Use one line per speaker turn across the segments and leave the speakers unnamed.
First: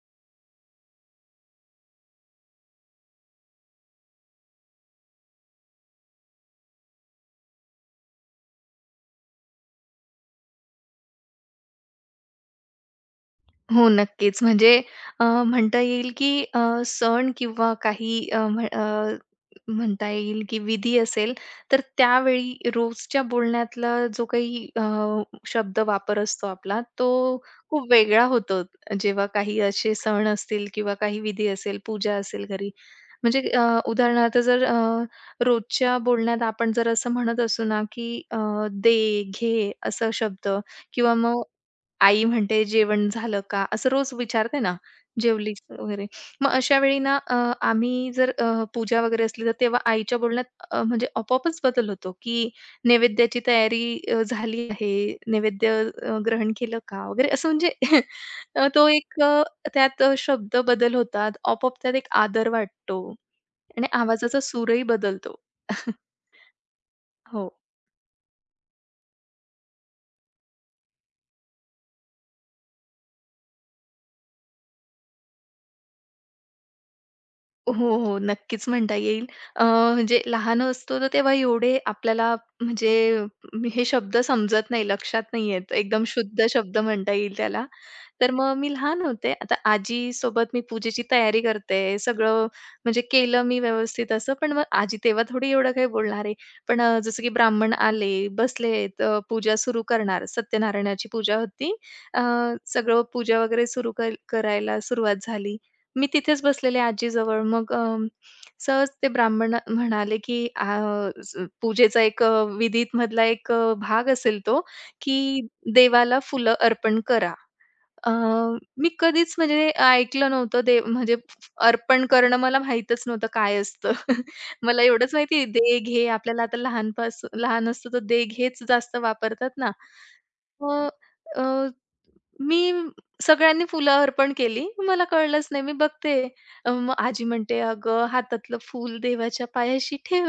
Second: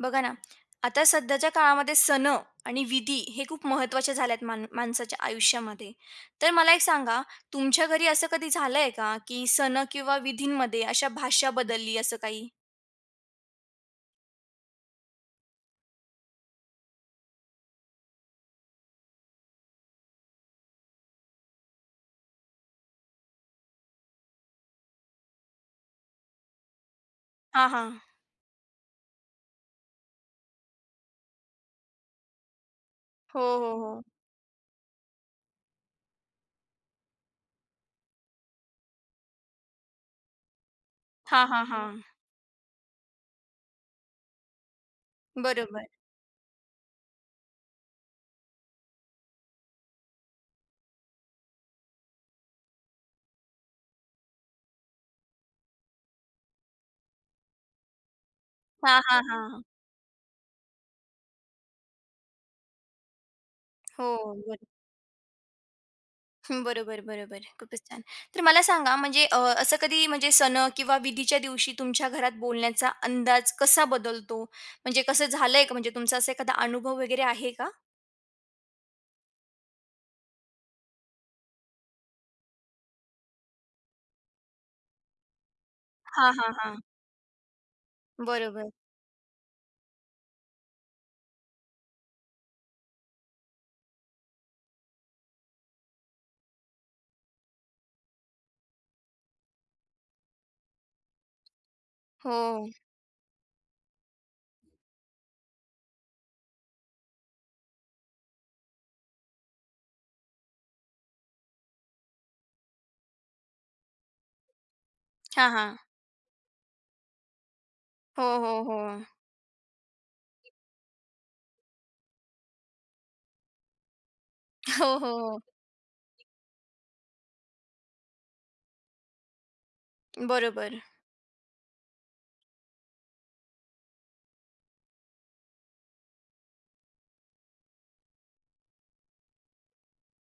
बघा ना, आता सध्याच्या काळामध्ये सणं आणि विधी हे खूप महत्त्वाचे झाल्यात मान माणसाच्या आयुष्यामध्ये. तर मला एक सांगा, तुमच्या घरी असं कधी झालंय का, की सणं किंवा विधींमध्ये अशा भाषा बदलली असं काही?
हो, नक्कीच. म्हणजे म्हणता येईल की सण किंवा काही म्हणता येईल की विधी असेल, तर त्यावेळी रोजच्या बोलण्यातला जो काही शब्द वापर असतो आपला, तो
हां,
खूप
हां.
वेगळा होतो. जेव्हा काही असे सण असतील किंवा काही विधी असेल, पूजा असेल घरी.
हो,
म्हणजे
हो, हो.
उदाहरणार्थ जर रोजच्या बोलण्यात आपण जर असं म्हणत असू ना, की "दे, घे" असं शब्द किंवा मग
हां, हां, हां.
आई म्हणते, "जेवण झालं का?" असं रोज विचारते ना, "जेवलीस?"
बरोबर.
वगैरे. मग अशा वेळी ना आम्ही जर पूजा वगैरे असली, तर तेव्हा आईच्या बोलण्यात म्हणजे आपोआपच बदल होतो, की नैवेद्याची तयारी झाली आहे, नैवेद्य ग्रहण केलं का? वगैरे असं म्हणजे अ, तो
हां,
एक
हां,
अ,
हां.
त्यात शब्द बदल होतात. आपोआप त्यात एक आदर वाटतो आणि
हो,
आवाजाचा
बर
सूरही बदलतो.
हं, बरोबर, बरोबर.
हो.
खूपच छान. तर मला सांगा असं कधी म्हणजे सणं किंवा विधीच्या दिवशी तुमच्या घरात बोलण्याचा अंदाज कसा बदलतो? म्हणजे कसं झालंय का? म्हणजे तुमचा असा एखादा अनुभव वगैरे आहे का?
हो, हो. नक्कीच म्हणता येईल. म्हणजे लहान असतो तर तेव्हा एवढे आपल्याला म्हणजे हे शब्द समजत नाही, लक्षात नाही येत. एकदम
हां,
शुद्ध
हां, हां.
शब्द म्हणता येईल त्याला. तर मग
बरोबर.
मी लहान होते. आता आजी सोबत मी पूजेची तयारी करते. सगळं म्हणजे केलं मी व्यवस्थित असं. पण मग आजी तेव्हा थोडी एवढं काही बोलणार आहे. पण जसं की ब्राह्मण आले, बसलेत, पूजा सुरू करणार. सत्यनारायणाची पूजा होती. अ,
हो.
सगळं पूजा वगैरे सुरू करायला सुरुवात झाली. मी तिथेच बसलेले आजीजवळ. मग सहज ते ब्राह्मण म्हणाले, की "अ, ज पूजेचा एक विधीत मधला एक भाग असेल तो, की
हां, हां.
देवाला फुलं अर्पण करा." अ,
हो, हो, हो.
मी कधीच म्हणजे ऐकलं नव्हतं दे म्हणजे अर्पण करणं मला माहीतच नव्हतं काय असतं. मला
हो,
एवढंच
हो,
माहिती
हो.
आहे, दे, घे. आपल्याला आता लहानपासून लहान असतो तर दे, घेच जास्त वापरतात ना.
बरोबर.
मग अ, मी सगळ्यांनी फुलं अर्पण केली. मला कळलंच नाही. मी बघते मग आजी म्हणते, "अगं, हातातलं फूल देवाच्या पायाशी ठेव."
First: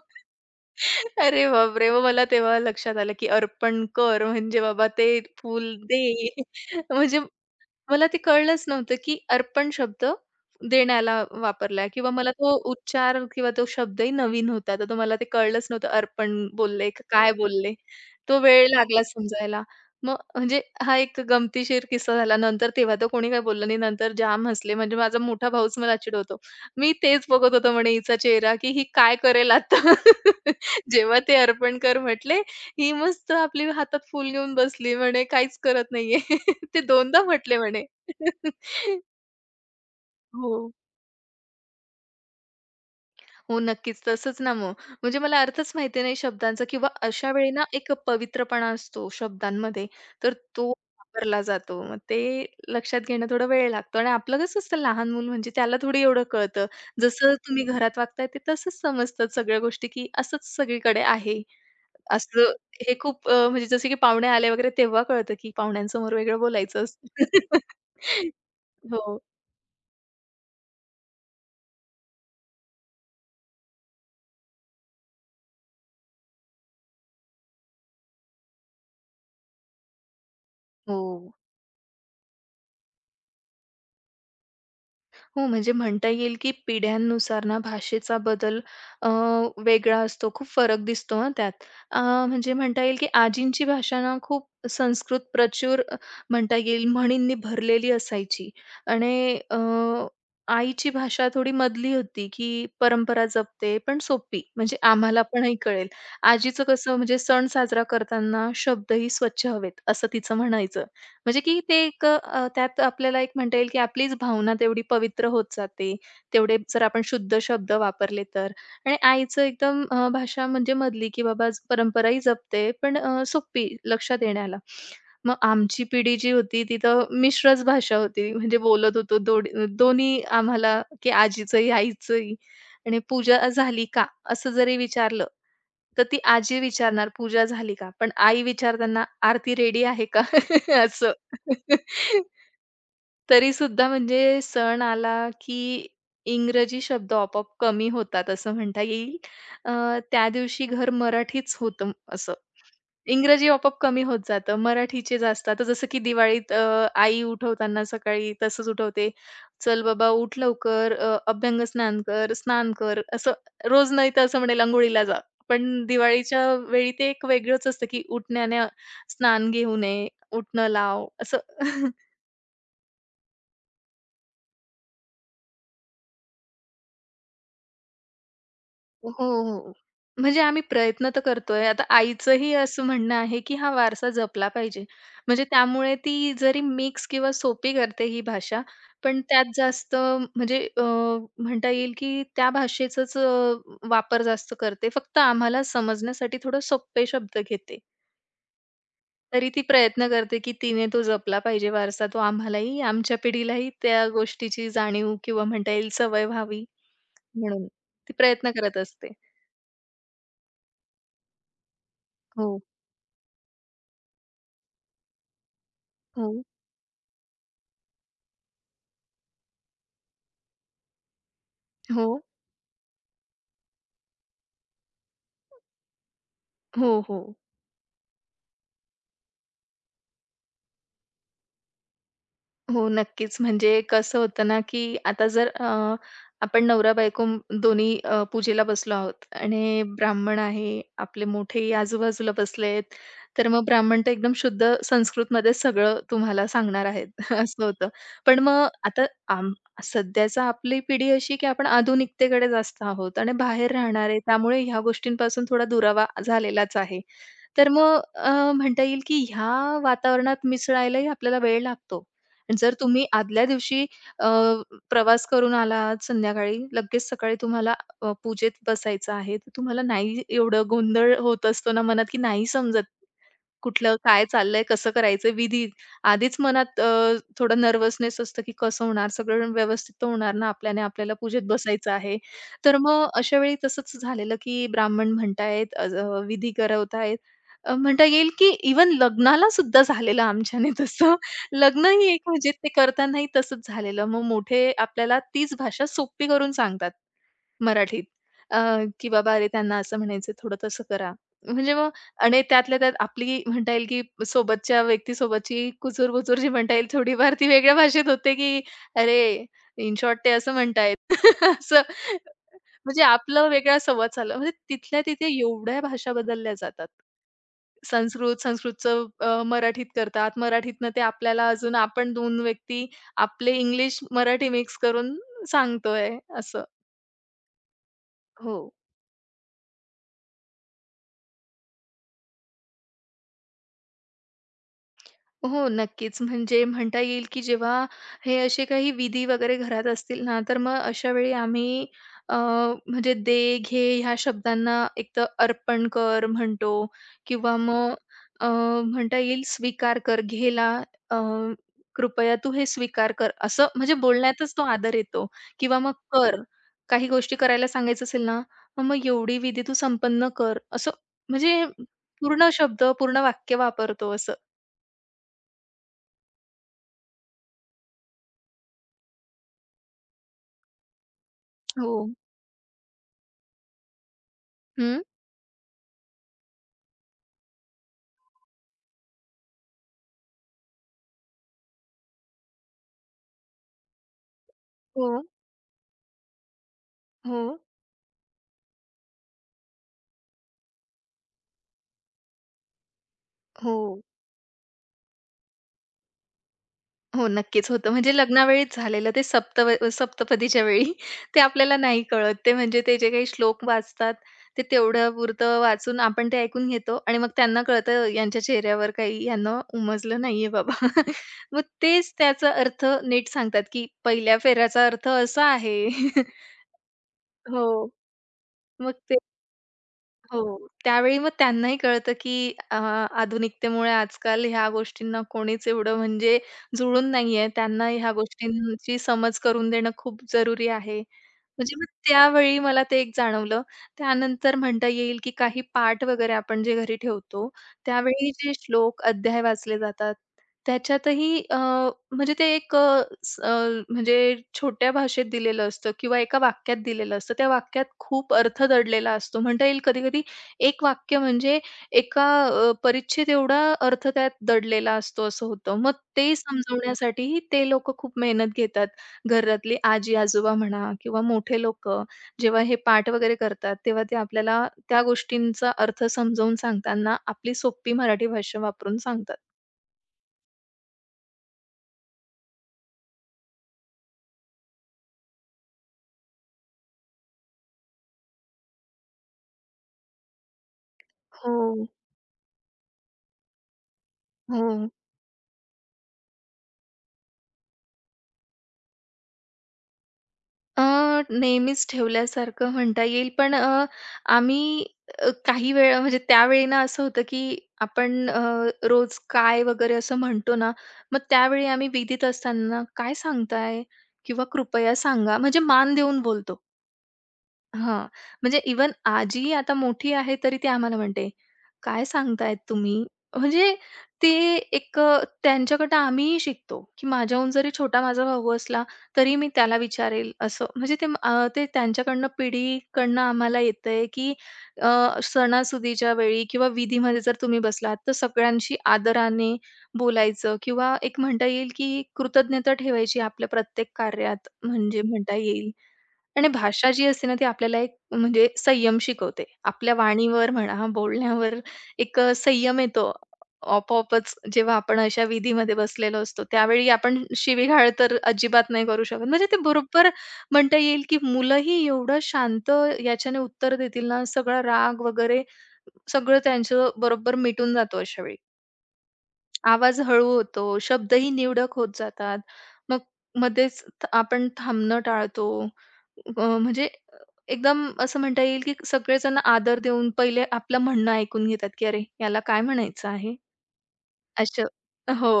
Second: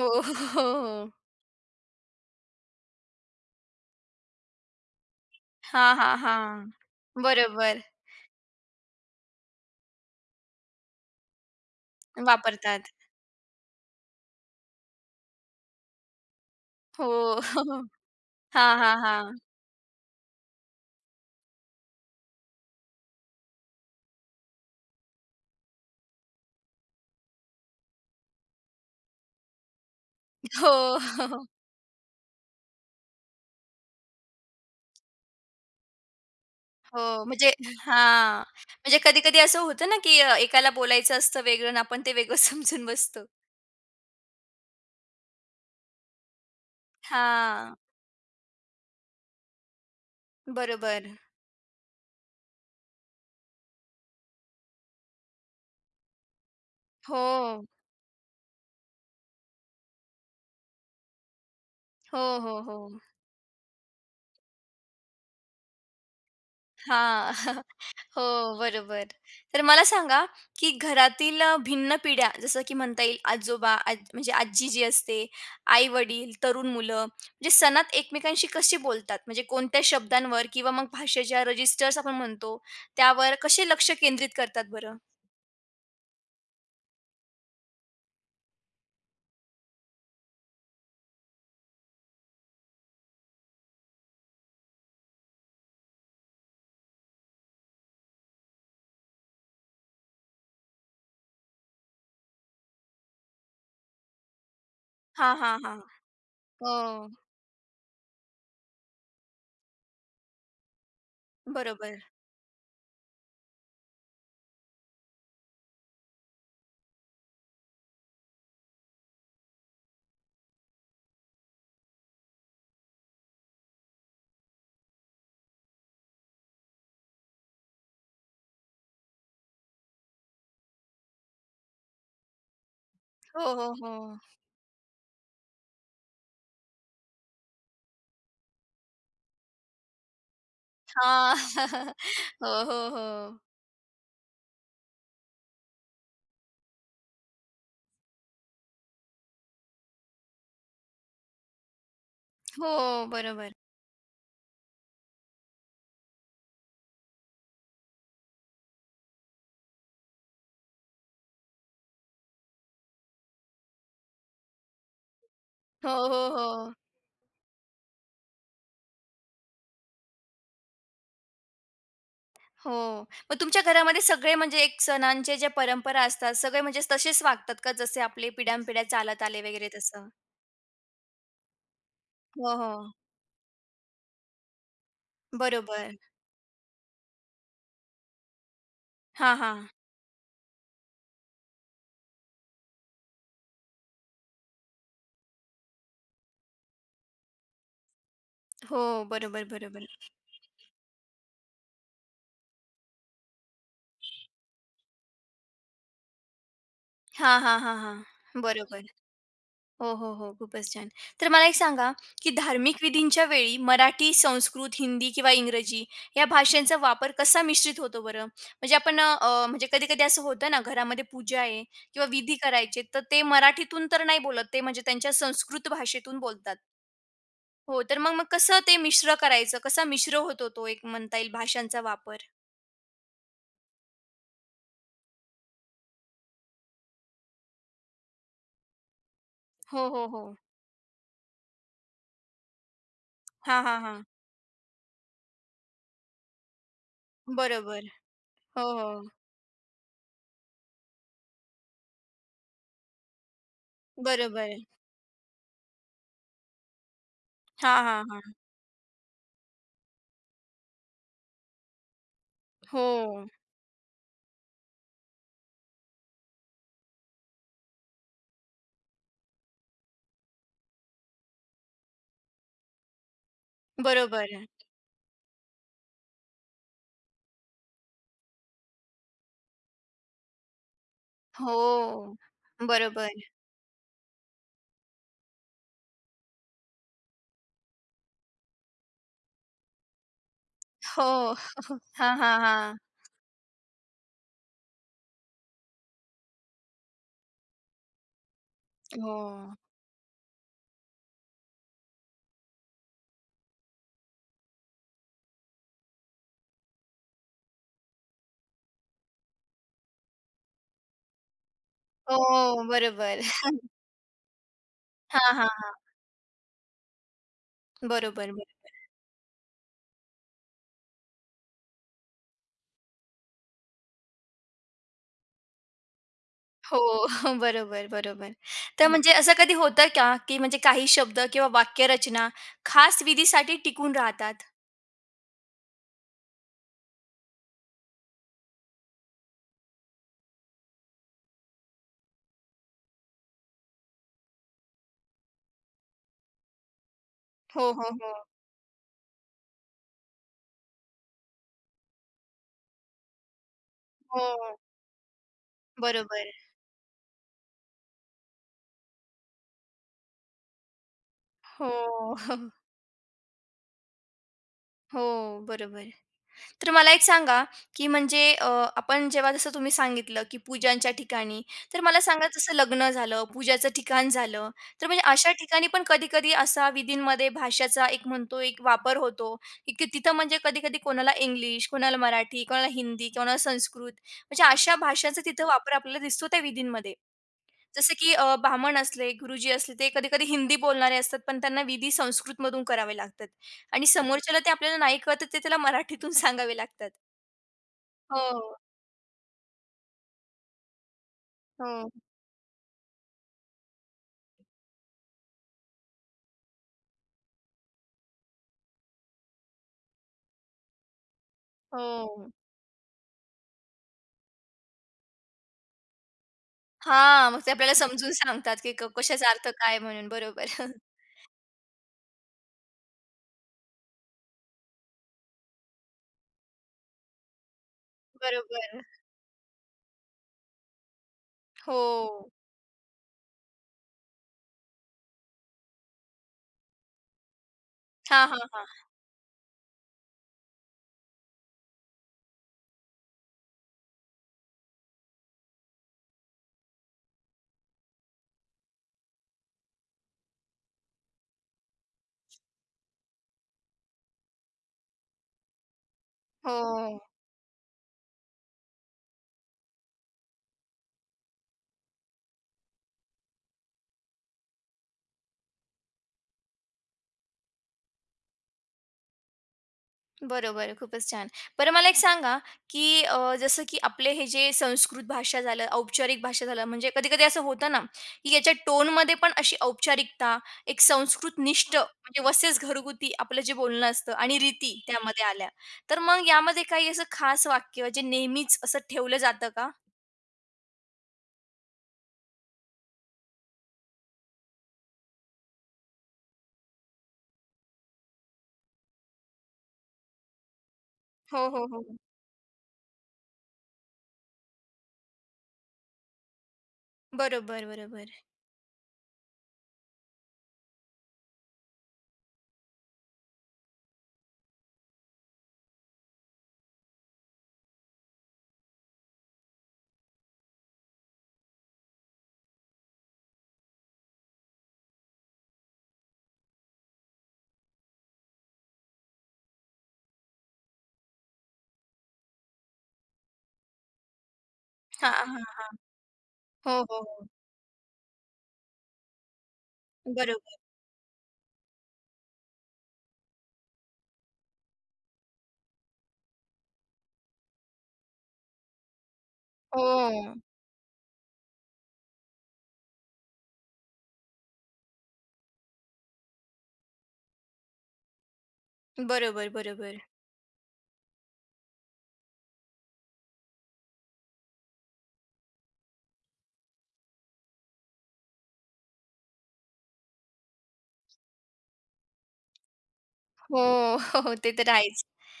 हो, हो, हो, हो.
अरे बापरे! मग मला तेव्हा लक्षात आलं, की अर्पण कर म्हणजे बाबा ते फूल
हां,
दे.
हां, हां.
म्हणजे
बरोबर.
मला ते कळलंच नव्हतं, की अर्पण शब्द देण्याला वापरलाय किंवा मला तो
वापरतात.
उच्चार किंवा तो शब्दही नवीन होता. तर तो मला ते कळलंच नव्हतं अर्पण बोलले का
हो.
काय बोलले? तो वेळ
हां, हां,
लागला
हां.
समजायला. मग म्हणजे हा एक गमतीशीर किस्सा झाला. नंतर तेव्हा तर कोणी काही बोललं नाही. नंतर जाम हसले. म्हणजे माझा मोठा भाऊच मला चिडवतो. "मी तेच बघत होतो," म्हणे "हिचा चेहरा, की ही काय करेल आता?"
हो.
जेव्हा ते अर्पण कर म्हटले ही मस्त आपली हातात फूल घेऊन बसली म्हणे, "काहीच करत नाहीये." ते दोनदा
हो, म्हणजे
म्हटले म्हणे.
हां, म्हणजे कधी-कधी असं होतं ना, की अ,
हो,
एकाला बोलायचं असतं वेगळं आणि आपण ते वेगळं समजून बसतो.
हो, नक्कीच. तसंच ना मग. म्हणजे मला अर्थच माहिती नाही शब्दांचा किंवा अशा वेळी ना
हां,
एक पवित्रपणा असतो शब्दांमध्ये, तर तो
बरोबर.
वापरला जातो. मग ते लक्षात घेणं थोडा वेळ लागतो आणि आपलं कसं असतं लहान मूल म्हणजे त्याला थोडी एवढं कळतं. जसं तुम्ही
हो.
घरात वागताय ते तसंच समजतात सगळ्या गोष्टी, की असंच सगळीकडे आहे.
हो,
असं
हो, हो.
हे खूप म्हणजे जसं की पाहुणे आले वगैरे तेव्हा कळतं, की पाहुण्यांसमोर वेगळं बोलायचं असतं.
हां. हो, बरोबर.
हो.
तर मला सांगा, की घरातील भिन्न पिढ्या जसं की म्हणता येईल आजोबा, आज म्हणजे आजी जी असते, आई-वडील, तरुण मुलं म्हणजे सणात एकमेकांशी कशी बोलतात? म्हणजे कोणत्या शब्दांवर किंवा मग
हो.
भाषेच्या रजिस्टर्स आपण म्हणतो, त्यावर कसे लक्ष केंद्रित करतात बरं?
हो, म्हणजे म्हणता येईल, की पिढ्यांनुसार ना भाषेचा बदल अ, वेगळा असतो. खूप फरक दिसतो हां त्यात. अ, म्हणजे म्हणता येईल, की आजींची भाषा ना खूप संस्कृत प्रचूर म्हणता येईल म्हणींनी भरलेली असायची आणि आईची भाषा थोडी मधली होती, की परंपरा जपते पण सोपी. म्हणजे आम्हाला
हां,
पणही
हां, हां.
कळेल. आजीचं
हो,
कसं म्हणजे सण साजरा करताना शब्दही स्वच्छ हवेत, असं तिचं म्हणायचं. म्हणजे की ते
बरोबर.
एक त्यात आपल्याला एक म्हणता येईल की आपलीच भावना तेवढी पवित्र होत जाते, तेवढे जर आपण शुद्ध शब्द वापरले तर. आणि आईचं एकदम भाषा म्हणजे मधली की बाबा परंपराही जपते, पण सोपी लक्षात येण्याला. मग आमची पिढी जी होती ती तर मिश्रच भाषा होती, म्हणजे बोलत होतो दोन्ही आम्हाला की आजीचंही, आईचंही. आणि
हो,
पूजा
हो,
झाली
हो.
का? असं जरी विचारलं, तर ती आजी विचारणार पूजा झाली का? पण आई विचारताना आरती रेडी आहे का? असं.
हां. हो, हो, हो.
तरी सुद्धा म्हणजे सण आला, की इंग्रजी शब्द आपोआप कमी होतात असं म्हणता येईल. अ, त्या दिवशी घर मराठीच होतं असं.
हो,
इंग्रजी
बरोबर.
आपोआप कमी होत जातं, मराठीचे जास्त. आता जसं की दिवाळीत आई उठवताना सकाळी तसंच उठवते, "चल बाबा उठ लवकर, अभ्यंग स्नान कर, स्नान कर." असं रोज नाही तर असं म्हणेल अंघोळीला जा. पण
हो, हो,
दिवाळीच्या
हो.
वेळी ते एक वेगळंच असतं, की उठण्याने स्नान घेऊ नये. उठणं लाव असं.
हो. मग तुमच्या घरामध्ये सगळे म्हणजे एक सणांचे ज्या परंपरा असतात, सगळे म्हणजे तसेच वागतात का जसे आपले पिढ्यानपिढ्या
हो,
चालत आले वगैरे
हो.
तसं?
म्हणजे आम्ही प्रयत्न तर करतोय. आता आईचंही
हो,
असं
हो.
म्हणणं आहे, की हा वारसा जपला पाहिजे. म्हणजे त्यामुळे
बरोबर.
ती जरी मिक्स किंवा सोपी करते ही भाषा, पण
हां,
त्यात
हां.
जास्त म्हणजे म्हणता येईल, की त्या भाषेचाच वापर जास्त करते. फक्त आम्हाला समजण्यासाठी थोडं सोपे शब्द घेते.
हो. बरोबर,
तरी ती
बरोबर.
प्रयत्न करते, की तिने तो जपला पाहिजे वारसा. तो आम्हालाही, आमच्या पिढीलाही त्या गोष्टीची जाणीव किंवा म्हणता येईल सवय व्हावी.
हां, हां,
म्हणून
हां, हां.
ती प्रयत्न करत
बरोबर.
असते.
हो, हो, हो. खूपच छान. तर मला एक सांगा, की
हो,
धार्मिक विधींच्या वेळी मराठी, संस्कृत, हिंदी किंवा इंग्रजी या
हो,
भाषांचा वापर कसा मिश्रित होतो बरं? म्हणजे कधी-कधी असं होतं ना, घरामध्ये पूजा आहे किंवा
हो,
विधी करायचे, तर ते मराठीतून तर नाही बोलत, ते म्हणजे त्यांच्या संस्कृत भाषेतून बोलतात.
हो, हो.
हो, तर मग मग कसं ते मिश्र करायचं? कसा मिश्र होतो तो एक म्हणता येईल भाषांचा वापर?
हो, नक्कीच. म्हणजे कसं होतं ना, की आता जर आपण नवरा-बायको दोन्ही पूजेला बसलो आहोत आणि
हो, हो, हो.
ब्राह्मण आहे, आपले मोठेही आजूबाजूला बसलेत, तर
हां,
मग
हां,
ब्राह्मण
हां.
तर एकदम शुद्ध संस्कृतमध्ये सगळं तुम्हाला सांगणार आहेत, असं
बरोबर.
होतं. पण मग
हो,
आता
हो.
आम सध्याचा आपली पिढी अशी, की आपण आधुनिकतेकडे जास्त आहोत आणि बाहेर राहणार
बरोबर.
त्यामुळे ह्या गोष्टींपासून थोडा दुरावा झालेलाच आहे. तर
हां,
मग
हां, हां.
म्हणता येईल, की ह्या वातावरणात मिसळायलाही आपल्याला वेळ लागतो. जर
हो.
तुम्ही आदल्या दिवशी अ, प्रवास करून आलात संध्याकाळी, लगेच सकाळी तुम्हाला पूजेत बसायचं आहे, तर तुम्हाला नाही एवढं गोंधळ होत असतो ना मनात, की नाही समजत. कुठलं काय
बरोबर.
चाललंय, कसं करायचं विधी. आधीच मनात थोडं नर्व्हसनेस असतं, की कसं होणार? सगळं व्यवस्थित तर होणार ना आपल्याने, आपल्याला पूजेत बसायचं
हो.
आहे. तर मग
बरोबर.
अशा वेळी तसंच झालेलं, की ब्राह्मण म्हणतायेत, अ, अ, विधी करवतायत. म्हणता येईल, की इव्हन लग्नाला सुद्धा झालेलं आमच्याने
हो.
तसं. लग्न ही
हां,
एक
हां,
म्हणजे ते
हां.
करतानाही तसंच झालेलं. मग मोठे आपल्याला तीच भाषा सोपी करून सांगतात मराठीत, अ, की
हो.
बाबा अरे त्यांना असं म्हणायचं, थोडं तसं करा. म्हणजे मग आणि त्यातल्या त्यात आपली म्हणता येईल, की सोबतच्या व्यक्तीसोबतची कुजूर-बुजूर जी म्हणता येईल थोडीफार ती वेगळ्या भाषेत होते, की "अरे, इन शॉर्ट ते असं म्हणतायत." असं
हो,
म्हणजे
बरोबर.
आपलं वेगळा संवाद चालला. म्हणजे तिथल्या तिथे
हां, हां,
एवढ्या
हां.
भाषा बदलल्या जातात.
बरोबर,
संस्कृत,
बरोबर.
संस्कृतचं मराठीत करतात. मराठीतनं ते आपल्याला अजून आपण 2 व्यक्ती आपले इंग्लिश, मराठी मिक्स करून सांगतोय असं.
हो, बरोबर, बरोबर.
हो.
तर हं. म्हणजे असं कधी होतं का, की म्हणजे काही शब्द किंवा वाक्यरचना खास विधीसाठी टिकून राहतात?
हो, नक्कीच. म्हणजे म्हणता येईल, की जेव्हा हे असे काही विधी वगैरे घरात असतील ना, तर मग अशा वेळी आम्ही अ, म्हणजे दे, घे ह्या शब्दांना एक तर अर्पण कर म्हणतो किंवा
हो, हो,
मग
हो.
अ, म्हणता येईल स्वीकार कर, घे अ, कृपया तू हे स्वीकार कर. असं म्हणजे बोलण्यातच
हो,
तो आदर येतो किंवा मग
बरोबर.
कर. काही गोष्टी करायला सांगायचं असेल ना, मग एवढी विधी तू संपन्न कर. असं म्हणजे
हो,
पूर्ण शब्द, पूर्ण वाक्य वापरतो असं.
हो, बरोबर. तर मला एक सांगा, की म्हणजे अ, आपण जेव्हा जसं तुम्ही सांगितलं, की पूजांच्या ठिकाणी, तर
हो.
मला सांगा जसं लग्न झालं, पूजाचं ठिकाण झालं, तर
हं.
म्हणजे अशा ठिकाणी पण कधी-कधी असा विधींमध्ये भाषेचा एक म्हणतो एक वापर होतो, की की तिथं म्हणजे कधी-कधी कोणाला इंग्लिश, कोणाला मराठी, कोणाला हिंदी, कोणाला संस्कृत म्हणजे अशा भाषांचा
हो,
तिथं वापर आपल्याला दिसतो त्या विधींमध्ये.
हो,
जसं की ब्राह्मण असले, गुरुजी असले, ते कधी-कधी हिंदी बोलणारे असतात, पण त्यांना विधी संस्कृतमधून करावे लागतात
हो,
आणि समोरच्याला ते आपल्याला नाही कळत, ते त्याला मराठीतून सांगावे लागतात.
हो. नक्कीच होतं. म्हणजे
हो,
लग्नावेळीच झालेलं ते सप्तपदीच्या वेळी ते आपल्याला
हो,
नाही कळत. ते म्हणजे ते जे काही श्लोक वाचतात, ते तेवढं पुरतं वाचून आपण ते ऐकून घेतो आणि मग त्यांना कळतं यांच्या चेहऱ्यावर काही यांना उमजलं नाहीये बाबा. मग तेच
हो.
त्याचा अर्थ नीट सांगतात, की पहिल्या फेऱ्याचा अर्थ असा आहे.
हां, मग ते
हो.
आपल्याला समजून सांगतात, की क
मग
कशाचा अर्थ काय म्हणून.
हो.
बरोबर.
त्यावेळी मग त्यांनाही कळतं, की आधुनिकतेमुळे आजकाल ह्या गोष्टींना कोणीच एवढं म्हणजे जुळून नाहीये. त्यांना ह्या
बरोबर.
गोष्टींची समज करून देणं खूप जरुरी आहे. म्हणजे मग
हो.
त्यावेळी मला ते एक जाणवलं. त्यानंतर म्हणता येईल, की काही पाठ वगैरे आपण जे घरी ठेवतो,
हां,
त्यावेळी
हां,
जे
हां.
श्लोक, अध्याय वाचले जातात, त्याच्यातही अ, म्हणजे ते एक अ, स अ, म्हणजे छोट्या भाषेत दिलेलं असतं किंवा एका वाक्यात दिलेलं असतं. त्या वाक्यात खूप अर्थ दडलेला असतो. म्हणता येईल कधी-कधी एक वाक्य म्हणजे एका परिच्छेद एवढा अर्थ त्यात दडलेला असतो असं होतं. मग ते
हो.
समजवण्यासाठीही ते लोकं खूप मेहनत घेतात. घरातली आजी-आजोबा म्हणा किंवा मोठे लोकं जेव्हा हे पाठ वगैरे करतात, तेव्हा ते आपल्याला त्या गोष्टींचा अर्थ समजावून सांगताना आपली सोपी मराठी भाषा वापरून सांगतात.
बरोबर, खूपच छान. बरं मला एक सांगा, जसं की आपले हे जे संस्कृत भाषा झालं, औपचारिक भाषा झालं, म्हणजे कधी-कधी असं होतं ना, की याच्या टोनमध्ये पण अशी औपचारिकता, एक संस्कृतनिष्ठ
हो,
म्हणजे वसेच घरगुती आपलं जे बोलणं असतं आणि रीती
हो.
त्यामध्ये आल्या. तर मग यामध्ये काही असं खास वाक्य जे नेहमीच असं ठेवलं जातं का?
अ, नेहमीच ठेवल्यासारखं म्हणता येईल. पण आम्ही काही वेळा म्हणजे त्यावेळी ना असं होतं, की आपण रोज काय वगैरे असं म्हणतो ना, मग
हो, हो,
त्यावेळी आम्ही
हो.
विधीत असताना, "काय सांगताय?" किंवा "कृपया सांगा." म्हणजे मान देऊन बोलतो.
बरोबर,
हां.
बरोबर.
म्हणजे इव्हन आजी आता मोठी आहे, तरी ती आम्हाला म्हणते, "काय सांगतायत तुम्ही?" म्हणजे ते एक त्यांच्याकडनं आम्हीही शिकतो, की माझ्याहून जरी छोटा माझा भाऊ असला, तरी मी त्याला विचारेल असं. म्हणजे ते ते त्यांच्याकडनं पिढीकडनं आम्हाला येतंय, की अ, सणासुदीच्या वेळी किंवा विधीमध्ये जर तुम्ही बसलात, तर सगळ्यांशी आदराने बोलायचं किंवा एक म्हणता येईल, की कृतज्ञता ठेवायची आपल्या प्रत्येक कार्यात, म्हणजे
हां,
म्हणता
हां.
येईल. आणि
हो,
भाषा
हो,
जी
हो.
असते ना, ती आपल्याला एक म्हणजे संयम शिकवते. आपल्या वाणीवर
बरोबर.
म्हणा, बोलण्यावर एक संयम येतो. आपोआपच जेव्हा आपण अशा विधीमध्ये बसलेलो असतो, त्यावेळी आपण शिवीघाळ तर अजिबात नाही करू शकत. म्हणजे ते बरोबर
हो.
म्हणता येईल, की मुलंही एवढं शांत याच्याने उत्तर देतील ना, सगळा राग वगैरे सगळं त्यांचं बरोबर मिटून जातो अशा वेळी.
बरोबर,
आवाज
बरोबर.
हळू होतो, शब्दही निवडक होत जातात. मग मध्येच आपण थांबणं टाळतो. अ, म्हणजे एकदम असं म्हणता येईल, की सगळेजण आदर देऊन पहिले आपलं म्हणणं ऐकून घेतात, की "अरे, याला काय म्हणायचं आहे?"
हो, हो. ते
असं
तर आहेच.
हो.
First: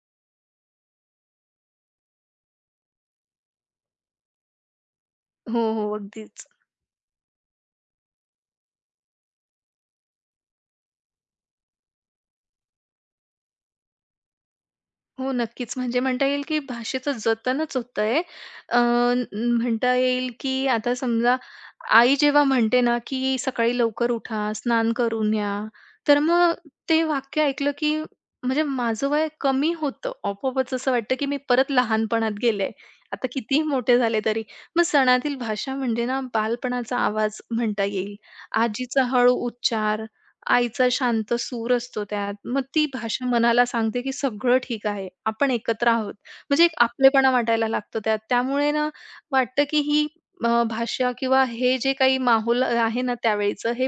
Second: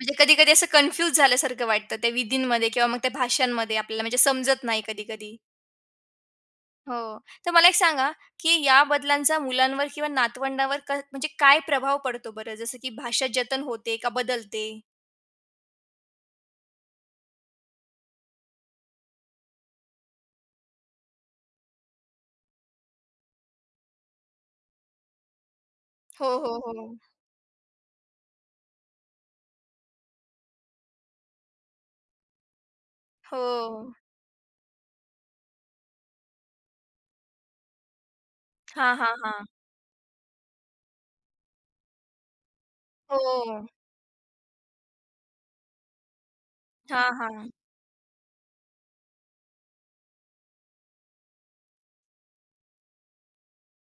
म्हणजे कधी-कधी असं कन्फ्यूज झाल्यासारखं वाटतं त्या विधींमध्ये किंवा मग त्या भाषांमध्ये आपल्याला म्हणजे समजत नाही कधी-कधी.
हो, हो. अगदीच.
हो. तर मला एक सांगा, की या बदलांचा मुलांवर किंवा नातवंडावर क म्हणजे काय प्रभाव पडतो बरं? जसं की भाषा जतन होते का बदलते?
हो, नक्कीच. म्हणजे म्हणता येईल, की भाषेचं जतनच होतंय. अ, म्हणता येईल, की आता समजा आई जेव्हा म्हणते ना, की सकाळी लवकर उठा, स्नान करून या, तर
हो, हो,
मग
हो.
ते वाक्य ऐकलं, की म्हणजे माझं वय कमी होतं. आपोआपच असं वाटतं, की मी परत लहानपणात गेले. आता कितीही
हो.
मोठे झाले तरी. मग सणातील भाषा म्हणजे ना, बालपणाचा आवाज म्हणता येईल.
हां,
आजीचा
हां,
हळू
हां.
उच्चार, आईचा शांत सूर असतो त्यात. मग ती भाषा
हो.
मनाला सांगते, की सगळं ठीक आहे. आपण एकत्र आहोत. म्हणजे एक
हां,
आपलेपणा
हां.
वाटायला लागतो त्यात. त्यामुळे ना वाटतं, की ही भाषा किंवा हे जे काही माहोल आहे ना त्यावेळीचं हे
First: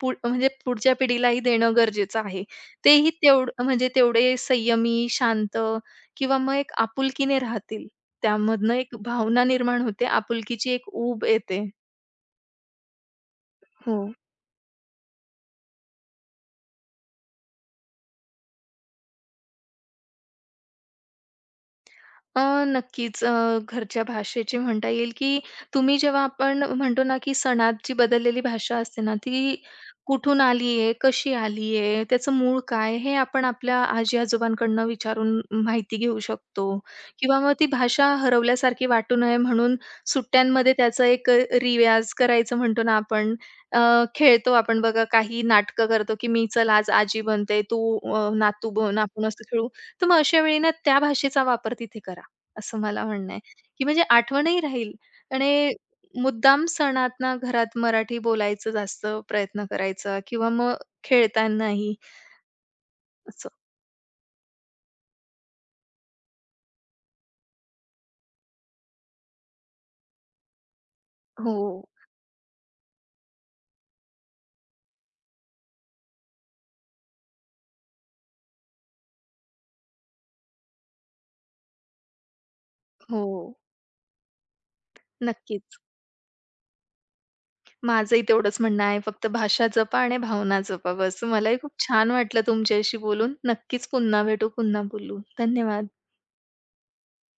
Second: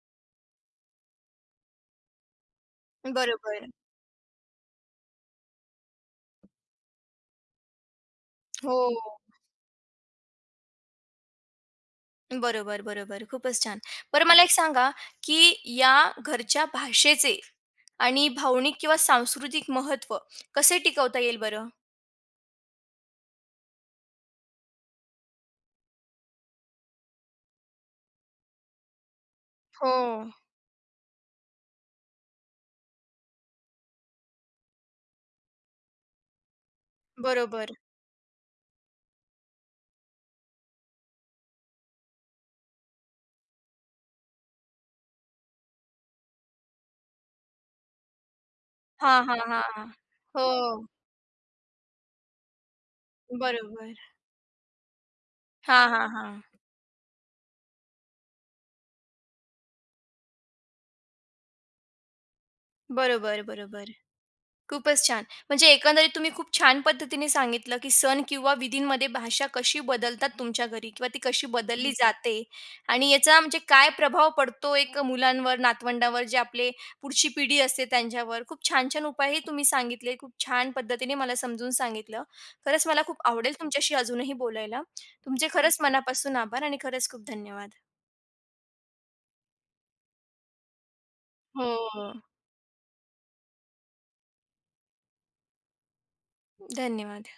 पुढच्या पिढीलाही देणं गरजेचं आहे. तेही तेवढं
बरोबर.
म्हणजे तेवढे संयमी, शांत किंवा मग एक आपुलकीने राहतील. त्यामधनं
हो.
एक भावना निर्माण होते. आपुलकीची एक ऊब येते.
बरोबर, बरोबर. खूपच छान.
हो.
बरं मला एक सांगा, की या घरच्या भाषेचे आणि भावनिक किंवा सांस्कृतिक महत्त्व कसे टिकवता येईल बरं?
अ, नक्कीच. घरच्या भाषेची म्हणता येईल, की तुम्ही जेव्हा आपण म्हणतो ना, की सणात जी बदललेली भाषा असते ना, ती
हो,
कुठून आली आहे, कशी आली आहे, त्याचं मूळ काय? हे आपण आपल्या आजी-आजोबांकडनं विचारून माहिती घेऊ शकतो किंवा मग ती
बरोबर.
भाषा हरवल्यासारखी वाटू नये म्हणून सुट्ट्यांमध्ये त्याचा एक रिवाज करायचं म्हणतो ना आपण. अ, खेळतो आपण बघा, काही नाटकं करतो, की मी चल आज आजी बनते, तू नातू बन,
हां,
आपण
हां,
असं खेळू.
हां.
तर मग अशा
हो,
वेळी ना त्या भाषेचा वापर तिथे करा. असं मला म्हणणं आहे, की
बरोबर.
म्हणजे आठवणही राहील आणि
हां, हां, हां.
मुद्दाम सणात ना घरात मराठी बोलायचं जास्त प्रयत्न करायचा किंवा मग खेळतानाही
बरोबर,
असं.
बरोबर. खूपच छान. म्हणजे एकंदरीत तुम्ही खूप छान पद्धतीने सांगितलं, की सण किंवा विधींमध्ये भाषा कशी बदलतात तुमच्या घरी किंवा ती कशी
हो,
बदलली हं. जाते आणि याचा म्हणजे काय प्रभाव पडतो एक मुलांवर, नातवंडांवर, जे आपले पुढची पिढी असते त्यांच्यावर. खूप छान-छान उपायही तुम्ही सांगितले. खूप छान पद्धतीने मला समजून सांगितलं. खरंच मला खूप
हो.
आवडेल तुमच्याशी अजूनही बोलायला. तुमचे खरंच
नक्कीच.
मनापासून आभार आणि खरंच खूप धन्यवाद.
माझंही तेवढंच म्हणणं आहे. फक्त भाषा जपा आणि भावना जपा बस. मलाही खूप
हो.
छान वाटलं तुमच्याशी बोलून. नक्कीच पुन्हा भेटू, पुन्हा बोलू. धन्यवाद.
धन्यवाद.